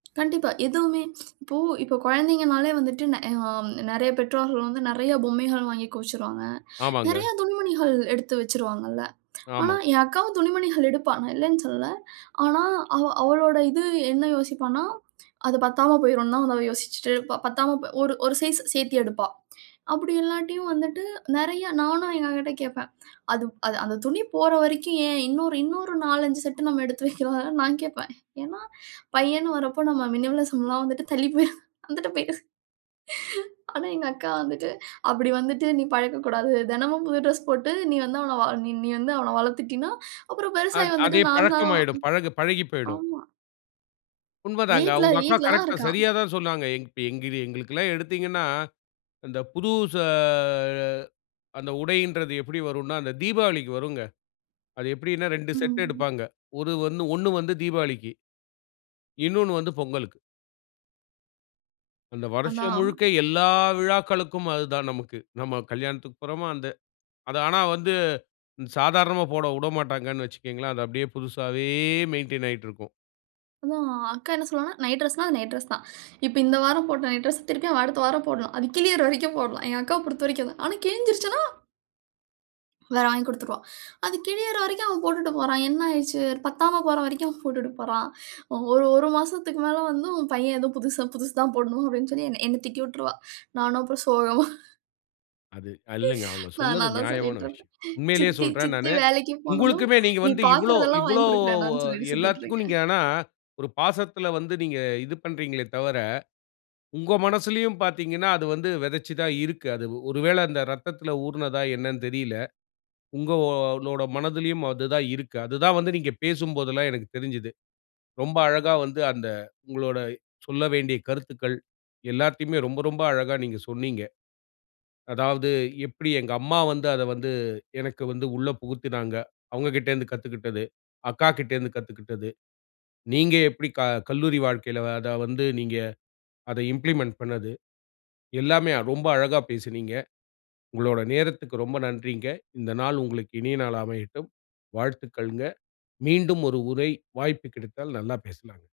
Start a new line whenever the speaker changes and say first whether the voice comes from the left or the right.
right: கண்டிப்பா. எதுவுமே. இப்போ இப்போ குழந்தைங்கன்னாலே வந்துட்டு நெ அ, நெறைய பெற்றோர்கள் வந்து நெறைய பொம்மைகள் வாங்கி குவிச்சிருவாங்க. நெறைய
left: ஆமாங்க.
right: துணிமணிகள் எடுத்து வச்சிருவாங்க இல்ல. ஆனா
left: ஆமா.
right: என் அக்காவும் துணிமணிகள் எடுப்பா. நான் இல்லன்னு சொல்லல. ஆனா அவ அவளோட இது என்ன யோசிப்பான்னா, அது பத்தாம போயிரும்னு தான் அவ யோசிச்சிட்டு இருப்ப பத்தாம போ ஒரு ஒரு சைஸ் சேத்தி எடுப்பா. அப்டி இல்லாட்டியும் வந்துட்டு நெறைய நானும் எங்க அக்கா கிட்ட கேப்பேன். அது அது அந்தத் துணி போற வரைக்கும் ஏன் இன்னொரு இன்னொரு 4, 5 செட் நம்ம எடுத்து வைக்கக்லாம் இல்ல நான் கேப்பேன். ஏன்னா பையன்னு வர்றப்போ நம்ம மினிமலிசம்லாம் வந்துட்டு தள்ளிப் போயிரும். வந்துட்டு போயி. ஆனா எங்க அக்கா வந்துட்டு அப்டி வந்துட்டு நீ பழகக் கூடாது. தினமும் புது டிரஸ் போட்டு நீ வந்து அவன வா நீ நீ வந்து அவன வளத்துட்டீன்னா? அப்றம் பெருசாயி
left: அத்
right: வந்துட்டு
left: அதே
right: நான் தான்?
left: பழக்கம் ஆயிடும். பழகு பழகிப் போயிடும்.
right: ஆமா.
left: உண்மதாங்க.
right: வீட்ல
left: உங்க அக்கா
right: வீட்ல தான்
left: கரெக்ட்டா
right: இருக்கான்.
left: சரியா தான் சொன்னாங்க. எங் எங்கிரி எங்களுக்குலாம் எடுத்தீங்கன்னா அந்தப் புதுசு ஆ அந்த உடையின்றது எப்டி வரும்னா, அந்தத் தீபாவளிக்கு வருங்க. அது எப்டின்னா 2 செட்டு
right: ம்.
left: எடுப்பாங்க. ஒரு வந்து ஒண்ணு வந்து தீபாளிக்கி. இன்னொன்னு வந்து பொங்கலுக்கு. அந்த வருஷம்
right: அதான்.
left: முழுக்க எல்லா விழாக்களுக்கும் அது தான் நமக்கு. நம்ம கல்யாணத்துக்குப் போறமா அந்த அது ஆனா வந்து சாதாரணமா போடவுடமாட்டாங்கன்னு வச்சுக்குங்களேன். அது அப்டியே புதுசாவே மெயின்டய்ன் ஆயிட்டு இருக்கும்.
right: அதான் அக்கா என்ன சொல்லுவான்னா நைட் டிரஸ்னா அது நைட் டிரஸ்னா தான். இப்ப இந்த வாரம் போட்ட நைட் டிரஸ்னா திருப்பியும் அவன் அடுத்த வாரம் போடணும். அது கிழியற வரைக்கும் போடலாம். எங்க அக்காவ பொறுத்தவரைக்கும் அதான். ஆனா கிழிஞ்சிருச்சுன்னா? வேற வாங்கி குடுத்துருவா. அது கிழியற வரைக்கும், அவன் போட்டுட்டு போறான். என்ன ஆயிடுச்சு? பத்தாம போற வரைக்கும் அவன் போட்டுட்டு போறான். ஒரு, 1 மாசத்துக்கு மேல வந்து உன் பையன் ஏதோ புதுச புதுசு தான் போடணும் அப்டின்னு சொல்லி என்ன என்னத் திட்டி விட்டுருவா. நானும் அப்றம் சோகமா.
left: அது இல்லங்க. அவங்க
right: நான்
left: சொன்னது
right: அதனாலதான்
left: நியாயமான
right: சொல்லிட்டு
left: விஷயம்.
right: இருப்பான்.
left: உண்மையிலேயே
right: சித்தி
left: சொல்றேன்
right: சித்தி
left: நானு.
right: வேலைக்குப் போனதும்,
left: உங்களுக்குமே நீங்க
right: நீ
left: வந்து இவ்ளோ
right: பாக்கறதேலாம்
left: இவ்ளோ
right: வாங்கிக் குடுக்கிறேன்டான்னு சொல்லிட்டு சுத்திட்டு
left: எல்லாத்துக்கும் நீங்க
right: இருக்கேன்.
left: ஆனா ஒரு பாசத்துல வந்து நீங்க இது பண்றீங்களே தவிர, உங்க மனசுலயும் பாத்தீங்கன்னா அது வந்து விதைச்சு தான் இருக்கு. அது ஒரு வேள அந்த ரத்தத்துல ஊறுனதா என்னன்னு தெரியல. உங்களோட மனதிலயும் அது தான் இருக்கு. அது தான் வந்து நீங்கப் பேசும்போதுலாம் எனக்குத் தெரிஞ்சது. ரொம்ப அழகா வந்து அந்த உங்களோட சொல்ல வேண்டிய கருத்துக்கள் எல்லாத்தையுமே ரொம்ப ரொம்ப அழகா நீங்கச் சொன்னீங்க. அதாவது எப்டி எங்க அம்மா வந்து அத வந்து எனக்கு வந்து உள்ள புகுத்துனாங்க. அவங்க கிட்டந்து கத்துக்கிட்டது. அக்கா கிட்டந்து கத்துக்கிட்டது. நீங்க எப்டி க கல்லூரி வாழ்க்கையில அதா வந்து நீங்க அத இம்பிலிமெண்ட் பண்ணுது. எல்லாமே ரொம்ப அழகா பேசுனீங்க. உங்களோட நேரத்துக்கு ரொம்ப நன்றிங்க. இந்த நாள் உங்களுக்கு இனிய நாள் அமையட்டும். வாழ்த்துக்கள்ங்க. மீண்டும் ஒரு உரை வாய்ப்பு கிடைத்தால் நல்லா பேசலாம்ங்க.